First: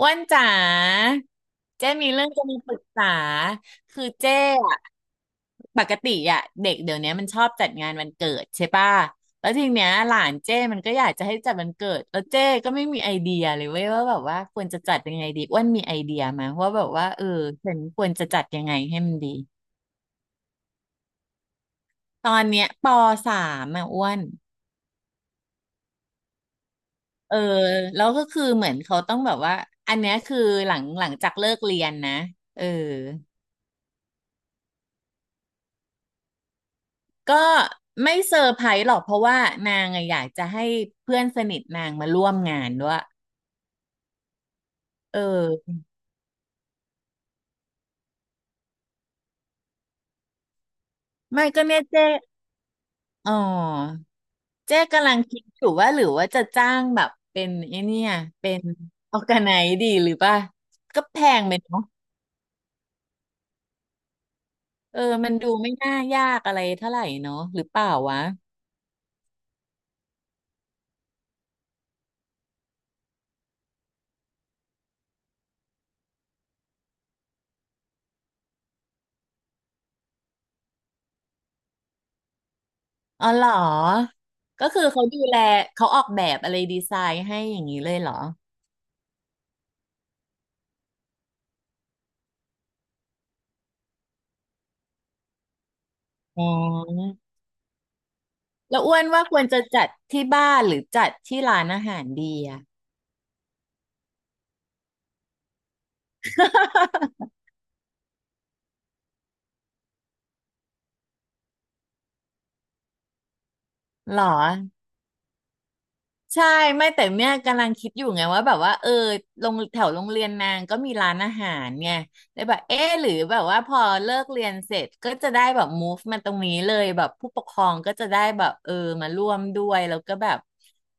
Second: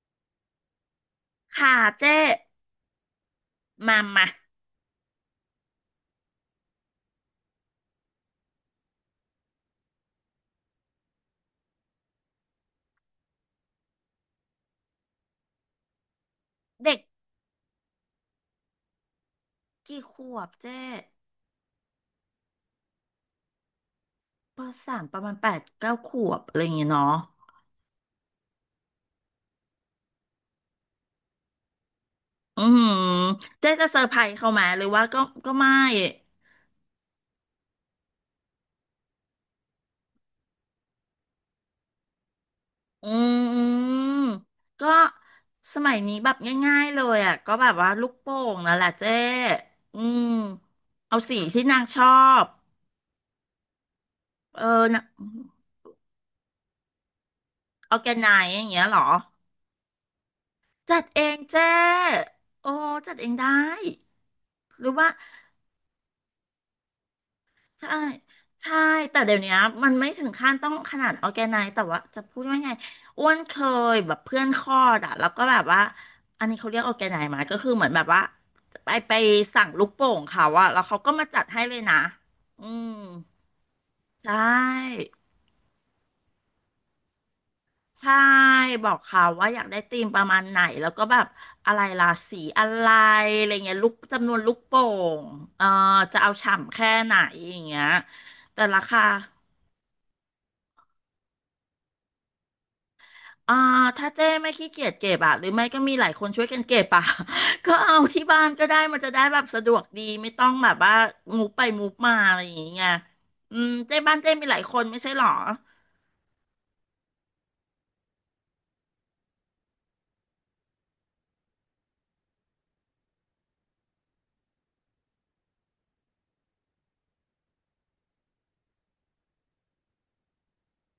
อ้วนจ๋าค่ะเจ้มีเจ๊เรื่องจะมาปรึกษามาคือมาเจ้อะปกติอะเด็กเดี๋ยวนี้มันชอบจัดงานวันเกิดใช่ป่ะแล้วทีเนี้ยหลานเจ้มันก็อยากจะให้จัดวันเกิดแล้วเจ้ก็ไม่มีไอเดียเลยเว้ยว่าแบบว่าควรจะจัดยังไงดีอ้วนมีไอเดียมาว่าแบบเด็กว่าเออฉันควรจะจัดยังไงให้มันดีกี่ขวบเจ๊ตอนเนี้ยปสามอะอ้วนปสามประมาณแปดเก้าขวบอะไรอย่างเงี้ยเนาะเออแล้วก็คือเหมือนเขาต้องแบบว่าอันเนี้ยคือหลังจากเลิกเรียนนะอืเออ มเจ๊จะเซอร์ไพรส์เขาไหมหรือว่าก็ก็ไม่ก็ไม่เซอร์ไพรส์หรอกเพราะว่านางอะอยากจะให้เพื่อนสนิทนางมาร่วมงานด้วยอืมก็เออสมัยนี้แบบง่ายๆเลยอ่ะก็แบบว่าลูกโป่งนั่นแหละเจ๊อืมเอาสีไม่ที่ก็นาเนี่ยงชเจ๊อบอ๋อเอเจ๊อนะกำลังคิดอยู่ว่าหรือว่าจะจ้างแบบเป็นไอ้ออเนี่ร์แกยไนซ์เป็อนย่างเงี้ยเหรอออร์แกไนดีหรือป่ะจัก็ดแพเองงไปเจ๊เนาะโอ้จัดเองได้หรือเออว่า มันดูไม่น่ายากอะไรเท่าไหร่เนาะหรือเปล่าใช่วะใช่แต่เดี๋ยวเนี้ยมันไม่ถึงขั้นต้องขนาดออร์แกไนซ์แต่ว่าจะพูดว่าไงอ้วนเคยแบบเพื่อนคลอดอะแล้วก็แบบว่าอันนี้เขาเรียกออร์แกไนซ์ไหมก็คือเหมือนแบบว่าไปสั่งลูกโป่งเขาอะแล้วเขาก็มาจัดให้เลยนะอืมอ๋อเหรอใช่ก็คือเขาดูแลเขาออกแบบอะไรดีไซน์ให้อย่างนี้เลยเหรใช่อบอกเขาว่าอยากได้ธีมประมาณไหนแล้วก็แบบอะไรราศีอะไรอะไรเงี้ยลูกจำนวนลูกโป่งเอ่อจะเอาอ๋อ ฉ่ำแค่ไหนอย่างเงี้ยแต่ราแล้วอ้วคา นว่าควรจะจัดที่บ้านหรือจัดที่ร้านอาหารดีอะอ่าถ้าเจ้ไม่ขี้เกียจเก็บอะหรือไม่ก็มีหลายคนช่วยกันเก็บอะ ก็เอาที่บ้านก็ได้มันจะได้แบบสะดวกดีไม่ต้องแบบว่ามูฟไปมูฟมาอะไรอย่างเงี้ยอืมเจ้บ้าหรนอเจ้มีหลายคนไม่ใช่หรอใช่ไม่แต่เมี่ยกำลังคิดอยู่ไงว่าแบบว่าเออโรงแถวโรงเรียนนางก็มีร้านอาหารไงเลยแบบเอ๊ะหรือแบบว่าพอเลิกเรียนเสร็จก็จะได้แบบ move มาตรงนี้เลยแบบผู้ปกครองก็จะได้แบบเออมาร่วมด้วยแล้วก็แบบ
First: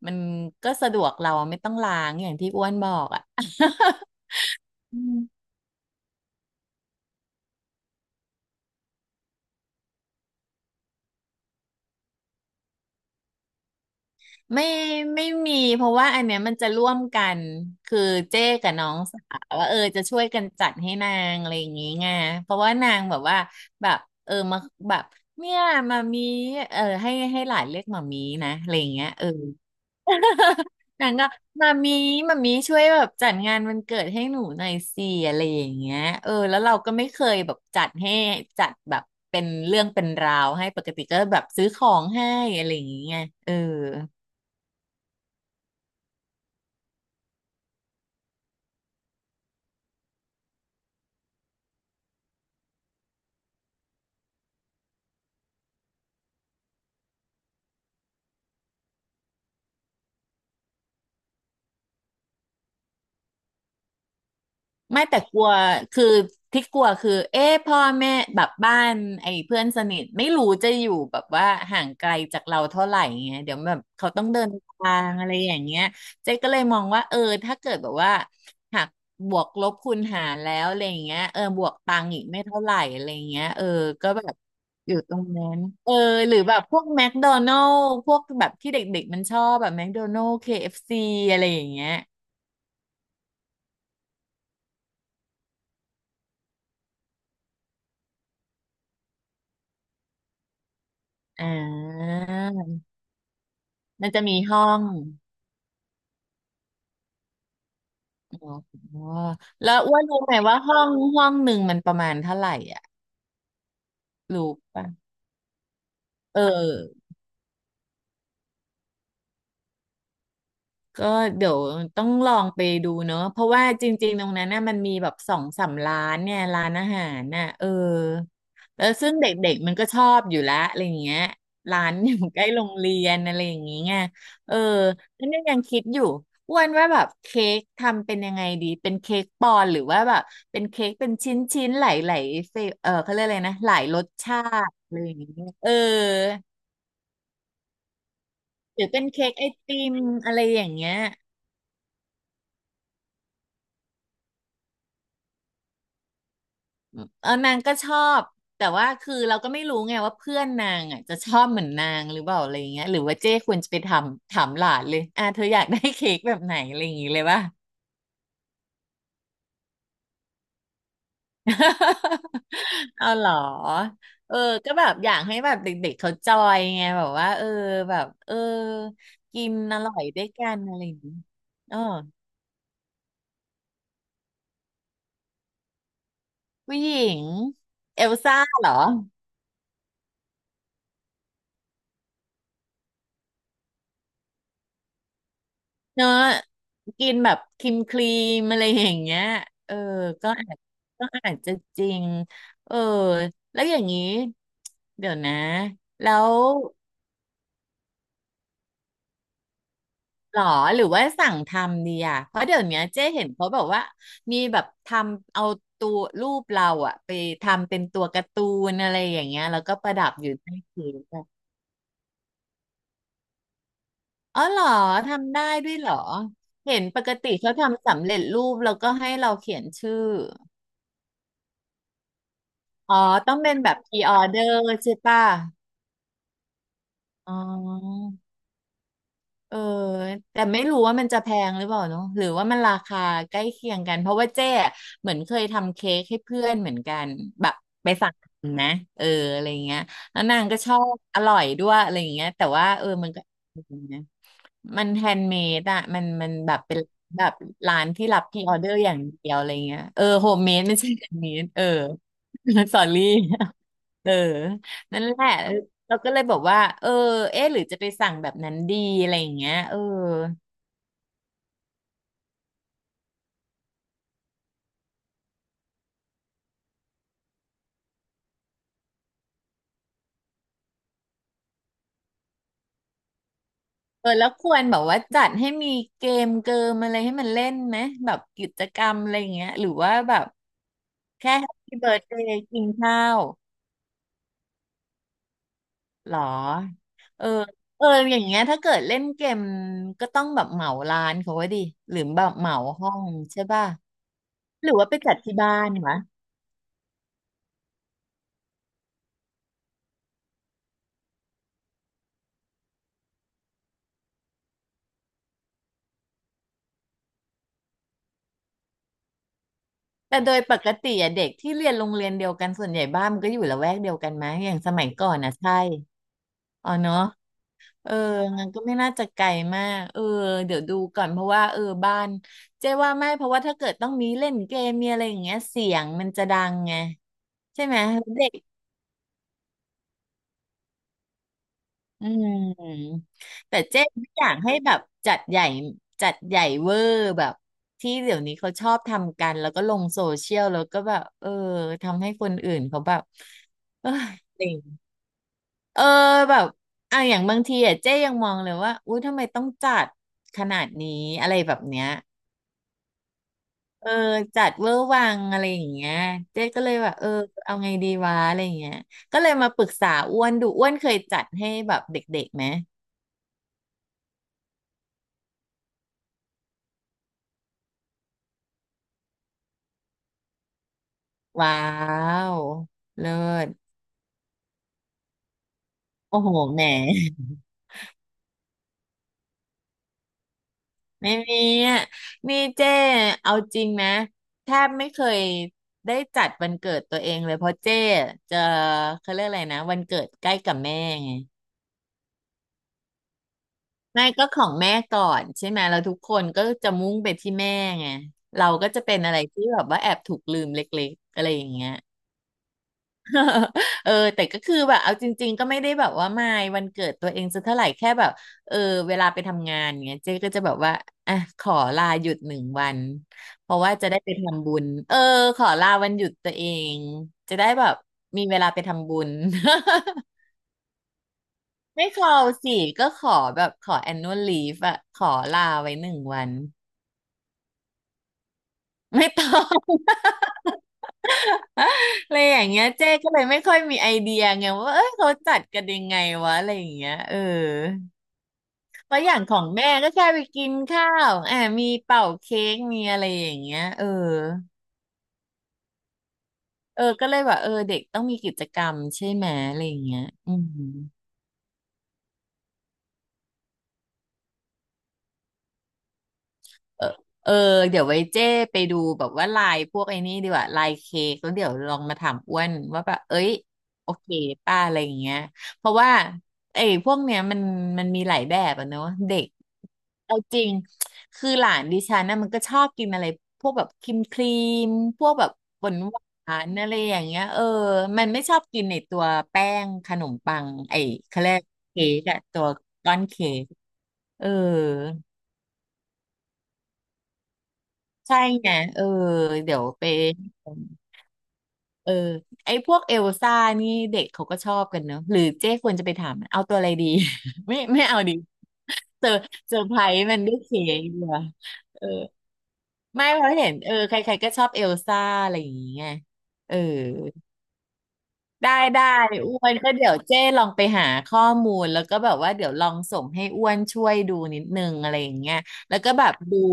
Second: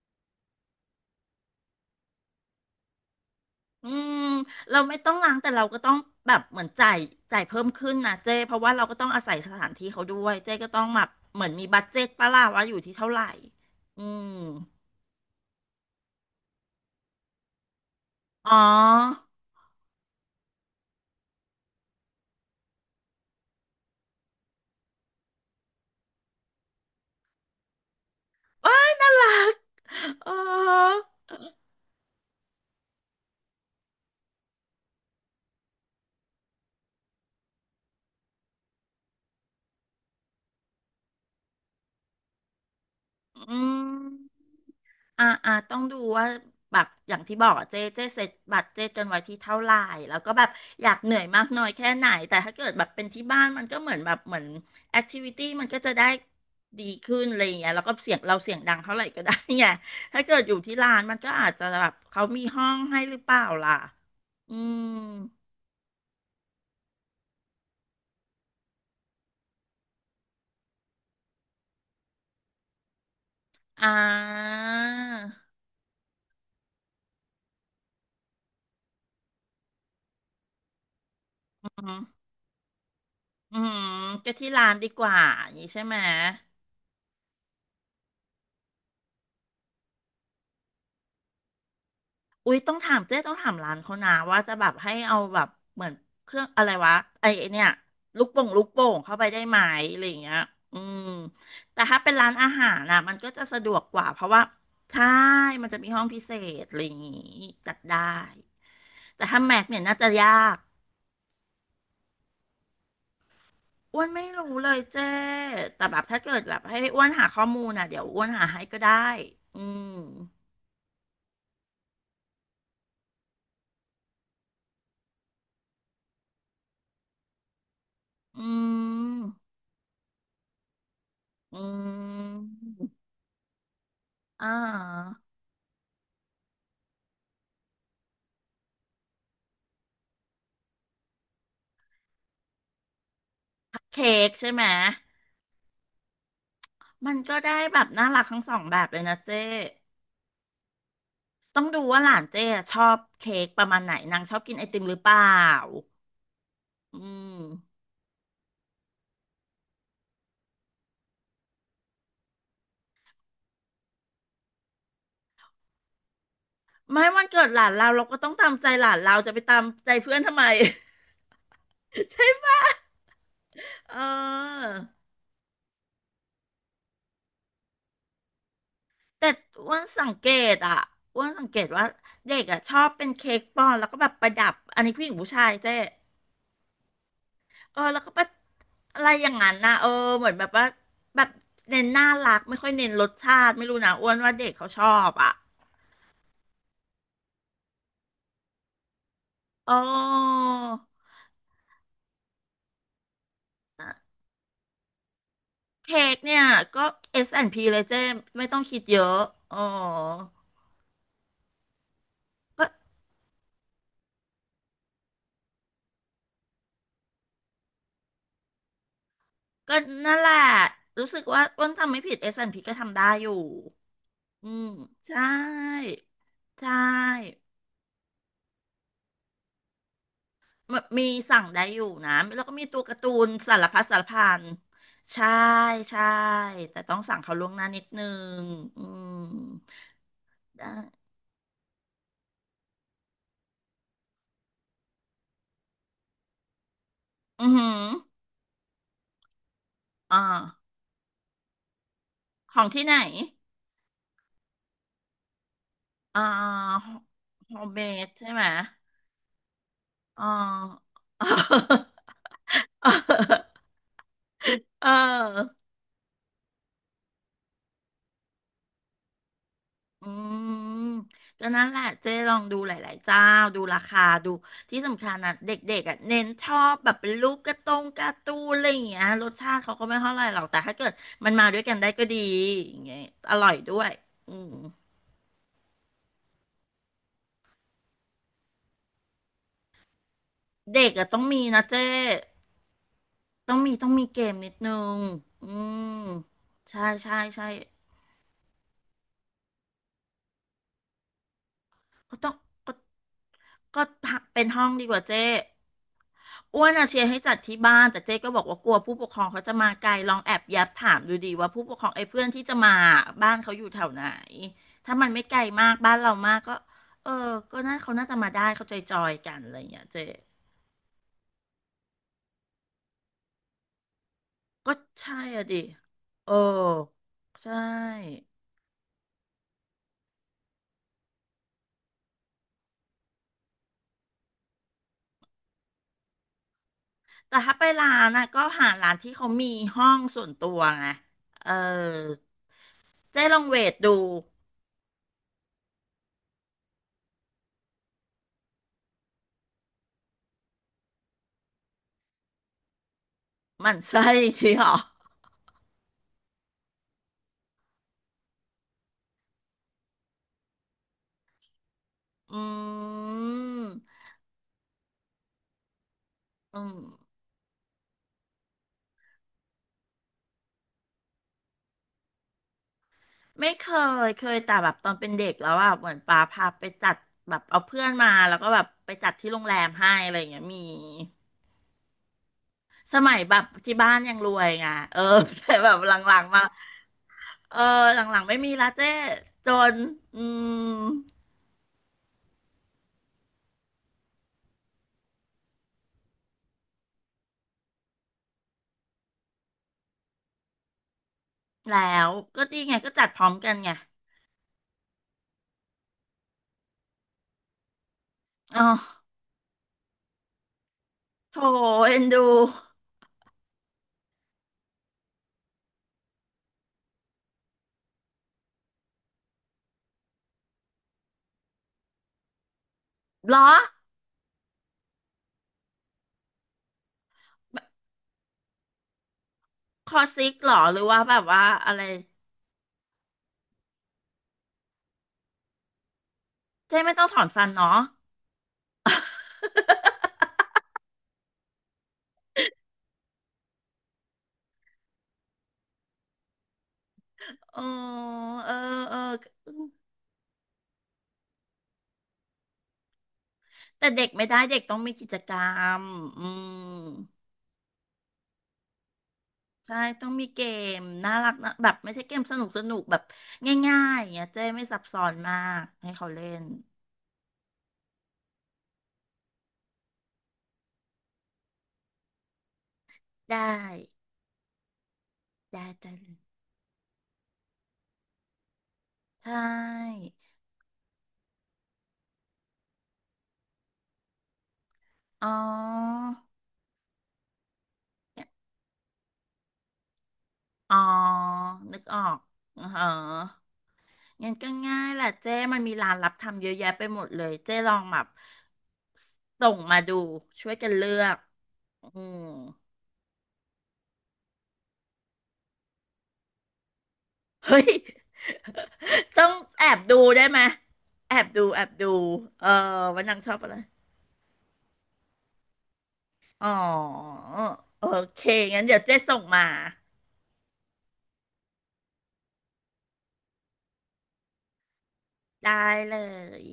มันก็สะดวกเราไม่ต้องล้างอย่างที่อ้วนบอกอะ อืมเรา ไม่อืต้องล้างม แต่เราก็ต้องแบบเหมือนจ่ายเพิ่มขึ้นนะเจ้เพราะว่าเราก็ต้องอาศัยสถานที่เขาด้วยเจ้ก็ต้องแบบเหมือนมีบัดเจ็ตปะล่ะว่าอยู่ที่เท่าไหร่อืมไม่ไม่มีเพราะว่าอันเนี้ยมันจะร่วมกันคือเจ๊อ๋กับน้องสาอวว่าเออจะช่วยกันจัดให้นางอะไรอย่างงี้ไงเพราะว่านางแบบว่าแบบเออมาแบบเนี่ยมามีเออให้ให้หลานเรียกมามีนะอะไรว้าอย่ายงเงี้น่ายเอรัอ กอ๋อ นางก็มามีมามีช่วยแบบจัดงานวันเกิดให้หนูหน่อยสิอะไรอย่างเงี้ยเออแล้วเราก็ไม่เคยแบบจัดให้จัดแบบเป็นเรื่องเป็นราวให้ปกติก็แบบซื้อของให้อะไรอย่างเงี้ยเออ อืม อ่าอ่าต้องดูว่าแบบอย่างที่บอกอะเจ๊เจ๊เสร็จบัตรเจ๊จนไว้ที่เท่าไหร่แล้วก็แบบอยากเหนื่อยมากน้อยแค่ไหนแต่ถ้าเกิดแบบเป็นที่บ้านมันก็เหมือนแบบเหมือนแอคทิวิตี้มันก็จะได้ดีขึ้นอะไรอย่างเงี้ยแล้วก็เสียงเราเสียงดังเท่าไหร่ก็ได้ไงถ้าเกิดอยู่ที่ร้านมันก็อาจจะแบบเขามีห้องให้หรือเปล่าล่ะอืมไม่แต่กลัวคือที่กลัวคือ เอ๊ะพ่อแม่แบบบ้านไอ้เพื่อนสนิทไม่รู้จะอยู่แบบว่าห่างไกลจากเราเท่าไหร่เงี้ยเดี๋ยวแบบอ่เขาต้องเดินาทางอะไรอย่างเงี้ยเจ๊ก็เลยมองว่าเออถ้าเกิดแบบว่าหักบวกลบคูณหารแล้วอะไรอย่างเงี้ยเออบอืวกตังค์อีมกไม่เท่าไหร่อะไรอย่างเงี้ยอืเออมก็แบก็บที่ร้านดีอยู่กตรว่างอนั้ย่างนนี้ใช่เอไหอม หรือแบบพวกแมคโดนัลล์พวกแบบที่เด็กๆมันชอบแบบแมคโดนัลล์ KFC อฟซีอะไรอย่างเงี้ยอุ๊ยต้องถามเจ๊ต้องถามร้านเขานะว่าจะแบบให้เอาแบบเหมือนเครื่องอะไรวะไอไอ้เนี่ยลูกโป่งเข้าไปได้ไหมอะไรอย่างเงี้ยอืมอ่แต่ถ้าเป็นร้านอาหาา รน่ะมันก็จะสะดวกกว่ามันเพจะราะมีว่าห้องใช่มันจะมีห้องพิเศษอะไรอย่างงี้จัดได้อ๋อแต่ถ้าแม็กแล้วเนี่ยอ้น่าวนจะรู้ไหมยาว่ากห้องหนึ่งมันประมาณเท่าไหร่อ่ะอ้วนไม่รู้รู้เลยป่ะเจ๊แต่แบบถ้าเกิเอดแบบอ ให้อ้วนหาข้อมูลน่ะเดี๋ยวอ้วนหาให้ก็ได้อืมก็เดี๋ยวต้องลองไปดูเนอะ เพราะว่าจริงๆตรงนั้นน่ะมันมีแบบสองสามร้านเนี่ยร้านอาหารน่ะเอออืแล้วซึ่งเดม็กๆมันก็ชอบอยู่และอะไรอย่างเงี้ยอืร้านอยู่ ใกล้มโรงเรียนอะไรอย่างเงี้ยอ่เออา แล้วเนี่ยยังคิดอยู่อ้วนว่าแบบเค้กทำเป็นยังไงดีเป็นเค้กปอนด์หรือว่าแบบเป็นเค้กเป็นชิ้นๆหลายๆเฟเออเขาเรียกอะไรนะหลายรสเค้กชาใช่ไหมติอะไรอย่างเงี้ยเออมันก็ได้แบบน่ารักทั้งสองแบหรืบอเลเป็ยนนะเค้กเจ้ไอติมอะไรอย่างเงี้ย ต้องดูว่าหลานเจ้อะชอบเค้กประมาณไหนนางชอบกินไอติมหรือเปล่าเออือนางก็มชอบแต่ว่าคือเราก็ไม่รู้ไงว่าเพื่อนนางอ่ะจะชอบเหมือนนางหรือเปล่าอะไรอย่างเงี้ยหรือว่าเจ้ควรจะไปทำถามหลานเลยอ่ะเธออยากได้เค้กแบบไหนอะไรอย่างไม่งี้เลวัยนป่ะ เกิดหลานเราเราก็ต้องตามใจหลานเราจะไปตามใจเพื่อนทำไม เอาเหรอ เเออออก็แบบอยากให้แบบเด็กๆเขาจอยไงแบบว่าเออแบบเออแต่กินอ้อวนร่อยสังด้วเกยกัตนอ่ะอะไรอย่างงี้อ้วนสังเกตอ๋อว่าเด็กอ่ะชอบเป็นเค้กปอนแล้วก็แบบประดับอันนี้ผู้หญิงผู้ชายเจ้ ผู้หญิงเออแล้เอวก็ลแบบซ่าเหรอ อะไรอย่างนั้นนะเออเหมือนแบบว่าแบบเน้นน่ารักไม่ค่อยเน้นรสชาติไม่รู้นะอ้วนว่าเด็กเขาชอบอ่ะเนอะกินแบบครีมครีมอะไรอย่างเงี้ยเเออก็อออาจก็อาจจะจริงเออแล้วอย่างนี้เดี๋ยวนะเค้แล้กวเนี่ยก็ S&P เลยเจ้ไม่ต้องคิดเยอะเออหรอหรือว่าสั่งทำดีอ่ะเพราะเดี๋ยก็วเนี้ยเจ๊เห็นเขาแบบว่ามีแบบทำเอาตัวรูปเราอะไปทำเป็นตัวการ์ตูนอะไรอย่างเงี้ยแล้วก็ก็ประดับนั่นอแหยู่ละใต้เค้กรู้สึกอะว่าอ้วนจำไม่ผิด S&P ก็ทำได้อยู่อ๋ออืเหรมอใช่ทำได้ด้วยเหรอใชเห็นปกติ่ เขาทำสำเร็จรูปแล้วก็ให้เราเขียนชื่อ มมีสั่งได้อยู่นะแล้วก็มีตัวกาอ๋อ ร์ตูนต้องเป็สานรแบบ พัดสา pre รพัน order ใช่ป่ะใช่ใช่แต่ต้องสั่งอ๋เขาล่วงหน้านิดอ นึงอืมเออแต่ไม่ได้รู้ว่ามันจะแพงหรือเปล่าเนาะหรือว่ามันราคาใกล้เคียงกันเพราะว่าเจ๊อะเหมือนเคยทำเค้กให้เพื่อนเหมือนกันอืแบอบหือไปสั่งนะเอออะไรเงี้ยอ่าแล้วนางก็ชอบอร่อยด้วยอะไรเงี้ยแต่ขอว่างที่เออไหนมันก็นะมันแฮนด์เมดอะมันอ่มันแบบเป็นาแบบโฮมร้าเมนที่ดรับใช่พไหรีมออเดอร์อย่างเดียวอะไรเงี้ยเออโฮอ่า มเมดไม่ใช่ แฮนด์เมดเออ สอรี่เออ เออ นั่นแหละ เราก็เลยบอกว่าเออเอ๊ะหรือจะไปสั่งแบบนั้นดีอะไรอย่างเงี้ยเอออืมก็นั่นแหละเจ๊ลองดูหลายๆเจ้าดูราคาดูที่สำคัญนะเด็กๆอ่ะเน้นชอบแบบเป็นรูปการ์ตงการ์ตูนอะไรอย่างเงี้ยรสชาติเขาก็ไม่เท่าไหร่หรอกแต่ถ้าเกิดมันมาด้วยกันได้ก็ดีอย่างเงี้ยอร่อยด้วยเออแล้วอืคมวรแบบว่าจัดให้มีเกมเกิมอะไรให้มันเล่นไหมแบบกิจกรรมอะไรอย่างเงี้ยหรือว่าแบบเด็กอ่ะต้องแค่มีแฮปนะปี้เจ๊เบิร์ a เดย์กินข้าวต้องมีเกมนิดนึงอืมหรอใช่ใช่เออใช่ เอออย่างเงี้ยถ้าเกิดเล่นเกมก็ต้องแบบเหมาร้านเขาไว้ดิหรือก็แบต้อบงเหมาก็ห้องใช่ป่ะก็เป็นห้หองรือดีว่ากไปว่าจัดเจ๊ที่บ้านวะ อ้วนอะเชียร์ให้จัดที่บ้านแต่เจ๊ก็บอกว่ากลัวผู้ปกครองเขาจะมาไกลลองแอบแยับถามดูดีว่าผู้ปกครองไอ้เพื่อนที่จะมาบ้านเขาอยู่แถวไหนถ้ามันไม่ไกลมากบ้านเรามากก็เออก็น่าเขาน่าจะมาได้เขาจอยๆกันอะไรอย่างเงี้ยเจ๊แต่โดยปกติอะเด็กที่เรียนโรงเรียนเดียวกันส่วนใหญ่บ้านมันก็อยู่ละแวกเดียวกันมั้ยอย่างสก็มัยก่อใช่นนะอะใช่ดิเอออ๋อเนาะใชเออ่งั้นก็ไม่น่าจะไกลมากเออเดี๋ยวดูก่อนเพราะว่าเออบ้านเจ๊ว่าไม่เพราะว่าถ้าเกิดต้องมีเล่นเกมมีอะไรอย่างเงี้ยเสียงมันจะดังไงแต่ถ้าใช่ไปไหมร้านนะเด็ก ก็หาร้านที่เขามีห้องส่วนตัวไงเอออืมเจ๊ลองเวแต่ทเจ๊ดู ไม่อยากให้แบบจัดใหญ่จัดใหญ่เวอร์แบบที่เดี๋ยวนี้เขาชอบทำกันแล้วก็ลงโซเชียลแล้วก็แบบเออทำให้คนอื่นเขาแบบหมั่นเอยไส้อีกอะไยงเหรอเ้เออแบบอ่ะอย่างบางทีอ่ะเจ๊ยังมองเลยว่าอุ้ยทำไมต้องจัดขนาดนี้อะไรแบบเนี้ยอืเออมจัดเวอร์วังอะไรอย่างเงี้ยเจ๊อืก็เลยม แบบเออเอาไงดีวะอะไรอย่างเงี้ยก็เลยมาปรึกษาอ้วนดูอ้วนเคยจัดให้แบบเด็กๆไหม ไม่เคย เคยแต่แบบตอนเป็นเด็กแล้วอ่ะเหมือนป้าพาไปจัดแบบเอาเพื่อนมาแล้วก็แบบไปจัดที่โรงแรมให้อะไรอย่างเงี้ยมีว้าวสเลิมัยแบบศที่บ้านยังรวยไงเออ แต่แบบหลัโอ้งโหๆมาแหม เออหลังๆไม่มีละเจ้จนอืม ไม่มีอ่ะนี่เจ้เอาจริงนะแทบไม่เคยได้จัดวันเกิดตัวเองเลยเพราะเจ้จะเขาเรียกอะไรนะวันเกิดใกล้กับแม่ไงแล้วก็ดีไงก็จัดพร้อมกันไงไม่ก็ของแม่ก่อนใช่ไหมแล้วทุกคนก็จะมุ่งไปที่แม่ไงเราอ๋ก็จะเป็นออะไรที่แบบว่าแอบถูกลืมเล็กๆอะไรโถอย่างเงี้ย เอ็นดูเออแต่ก็คือแบบเอาจริงๆก็ไม่ได้แบบว่ามายวันเกิดตัวเองสักเท่าไหร่แค่แบบเออเวลาไปทำงานเงี้ยเจ๊ก็จะแบบว่าอ่ะขอลาหยุดหนึ่งวันเหรอเพราะว่าจะได้ไปทำบุญเออขอลาวันหยุดตัวเองจะได้แบบมีเวลาไปทำบุญ คอ ซิกเหรอหรือว่าแบบว่าอะไรไม่ขอสิก็ขอแบบขอ annual leave อะขอลาไว้หนึ่งวันเจ๊ไม่ต้องถอนฟันเนาะ ไม่ต้อง อะไรอย่างเงี้ยเจ๊ก็เลยไม่ค่อยมีไอเดียไงว่าเอ้ยเขาจัดกันยังไงวะอะไรอย่างเงี้ยเออ อ๋อเออเออว่าะอย่างของแม่ก็แค่ไปกินข้าวอ่ามีเป่าเค้กมีอะไรอย่างเงี้ยเอแต่อเด็กไม่ได้เด็กต้องมีกิจกรรมอืมเออ ก็เลยแบบเออเด็กต้องมีกิจกรรมใช่ไหม อะไรอใช่ย่างเงี้ยต้องมีอืเกม มน่ารักนะแบบไม่ใช่เกมสนุกสนุกแบบง่ายๆอย่างเงี้ยเจ๊ไม่ซับซ้อนมากให้เขาเล่นเออเออ เดี๋ยวไว้เจ้ไปดูแบบว่าลายพวกไอ้นี่ดีกว่าลายเค้กแล้วเดี๋ยวลองมาถามอ้วนว่าแบบเอ้ยได้โอเคป้าอะไรอย่างเงี้ยเพได้ราะว่าได้เลยไอ้พวกเนี้ยมันมีหลายแบบอะเนอะเด็กใช่เอาจริงคือหลานดิฉันนะมันก็ชอบกินอะไรพวกแบบครีมครีมพวกแบอ๋อบหวานหวานอะไรอย่างเงี้ยเออมันไม่ชอบกินในตัวแป้งขนมปังอ๋อไอ้เขาเรียกนึกเค้ออกกอะตัวอ๋ก้อนเค้อกเออ งั้นก็ง่ายแหละเจ๊มันมีร้านรับทำเยอะแยะไปหมดเลยเจ๊ลองแบบใช่ไงเออสส่เดี๋งยวมาไปดูช่วยกันเลือกอืเออม ไอ้พวกเอลซ่านี่เด็กเขาก็ชอบกันเนอะหรือเจ๊ควรจะไปถามมันเอาตัวอะไรดี ไม่เฮ้ย ไม่เอาดีเซอร์ต้องเซอแอร์ไพบรดูส์มันได้ด้วไหมยเค้กเหรอแอบดูแอบเอดูอเออวันไม่นังเพชราะอบเห็อะนไร เออใครๆก็ชอบเอลซ่าอะไรอย่างเงี้ยอ๋อเออ โอเคได้งั้นเดี๋ยวได้เจ๊ส่งอ้มา วนก็เดี๋ยวเจ้ลองไปหาข้อมูลแล้วก็แบบว่าเดี๋ยวลองส่งให้อ้วนช่วยดูนิดนึงอะไรอย่างเงี้ยได้แล้วก็เลแบบดูย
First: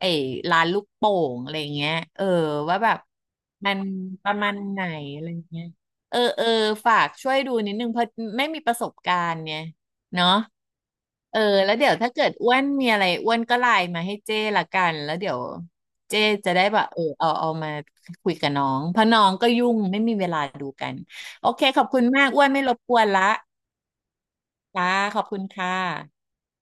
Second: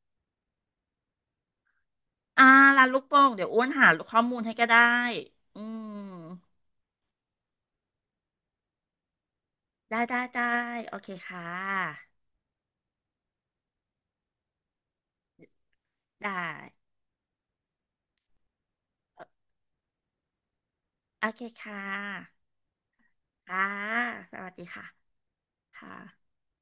ไอ้ร้านลูกโป่งอะไรอย่างเงี้ยเอออ่าว่าร้านแบลูบกโป่งเดี๋ยวอ้วนมันหาข้อปมูระลมาให้ณก็ได้ไหนอะไรอย่างอืเงี้ยมเออเออฝากช่วยดูนิดนึงเพราะไม่มีประสบการณ์เนี่ยได้เนาะได้ โอเคเออค่แล้วเดี๋ยวถ้าะเกิดอ้วนมีอะไรอ้วนก็ไลน์มาให้เจ้ละกันแล้วเดี๋ยวเจ้ได้จะได้แบบเออเอามาคุยกับน้องเพราะน้องก็ยุ่งไม่มีเวลาดูกัน โอเคโอเคค่ะขอบคุณมากอ้วนไม่รบกวนละค่ะสวัสดีค่ะจ้าขอบคุณค่ะค่ะ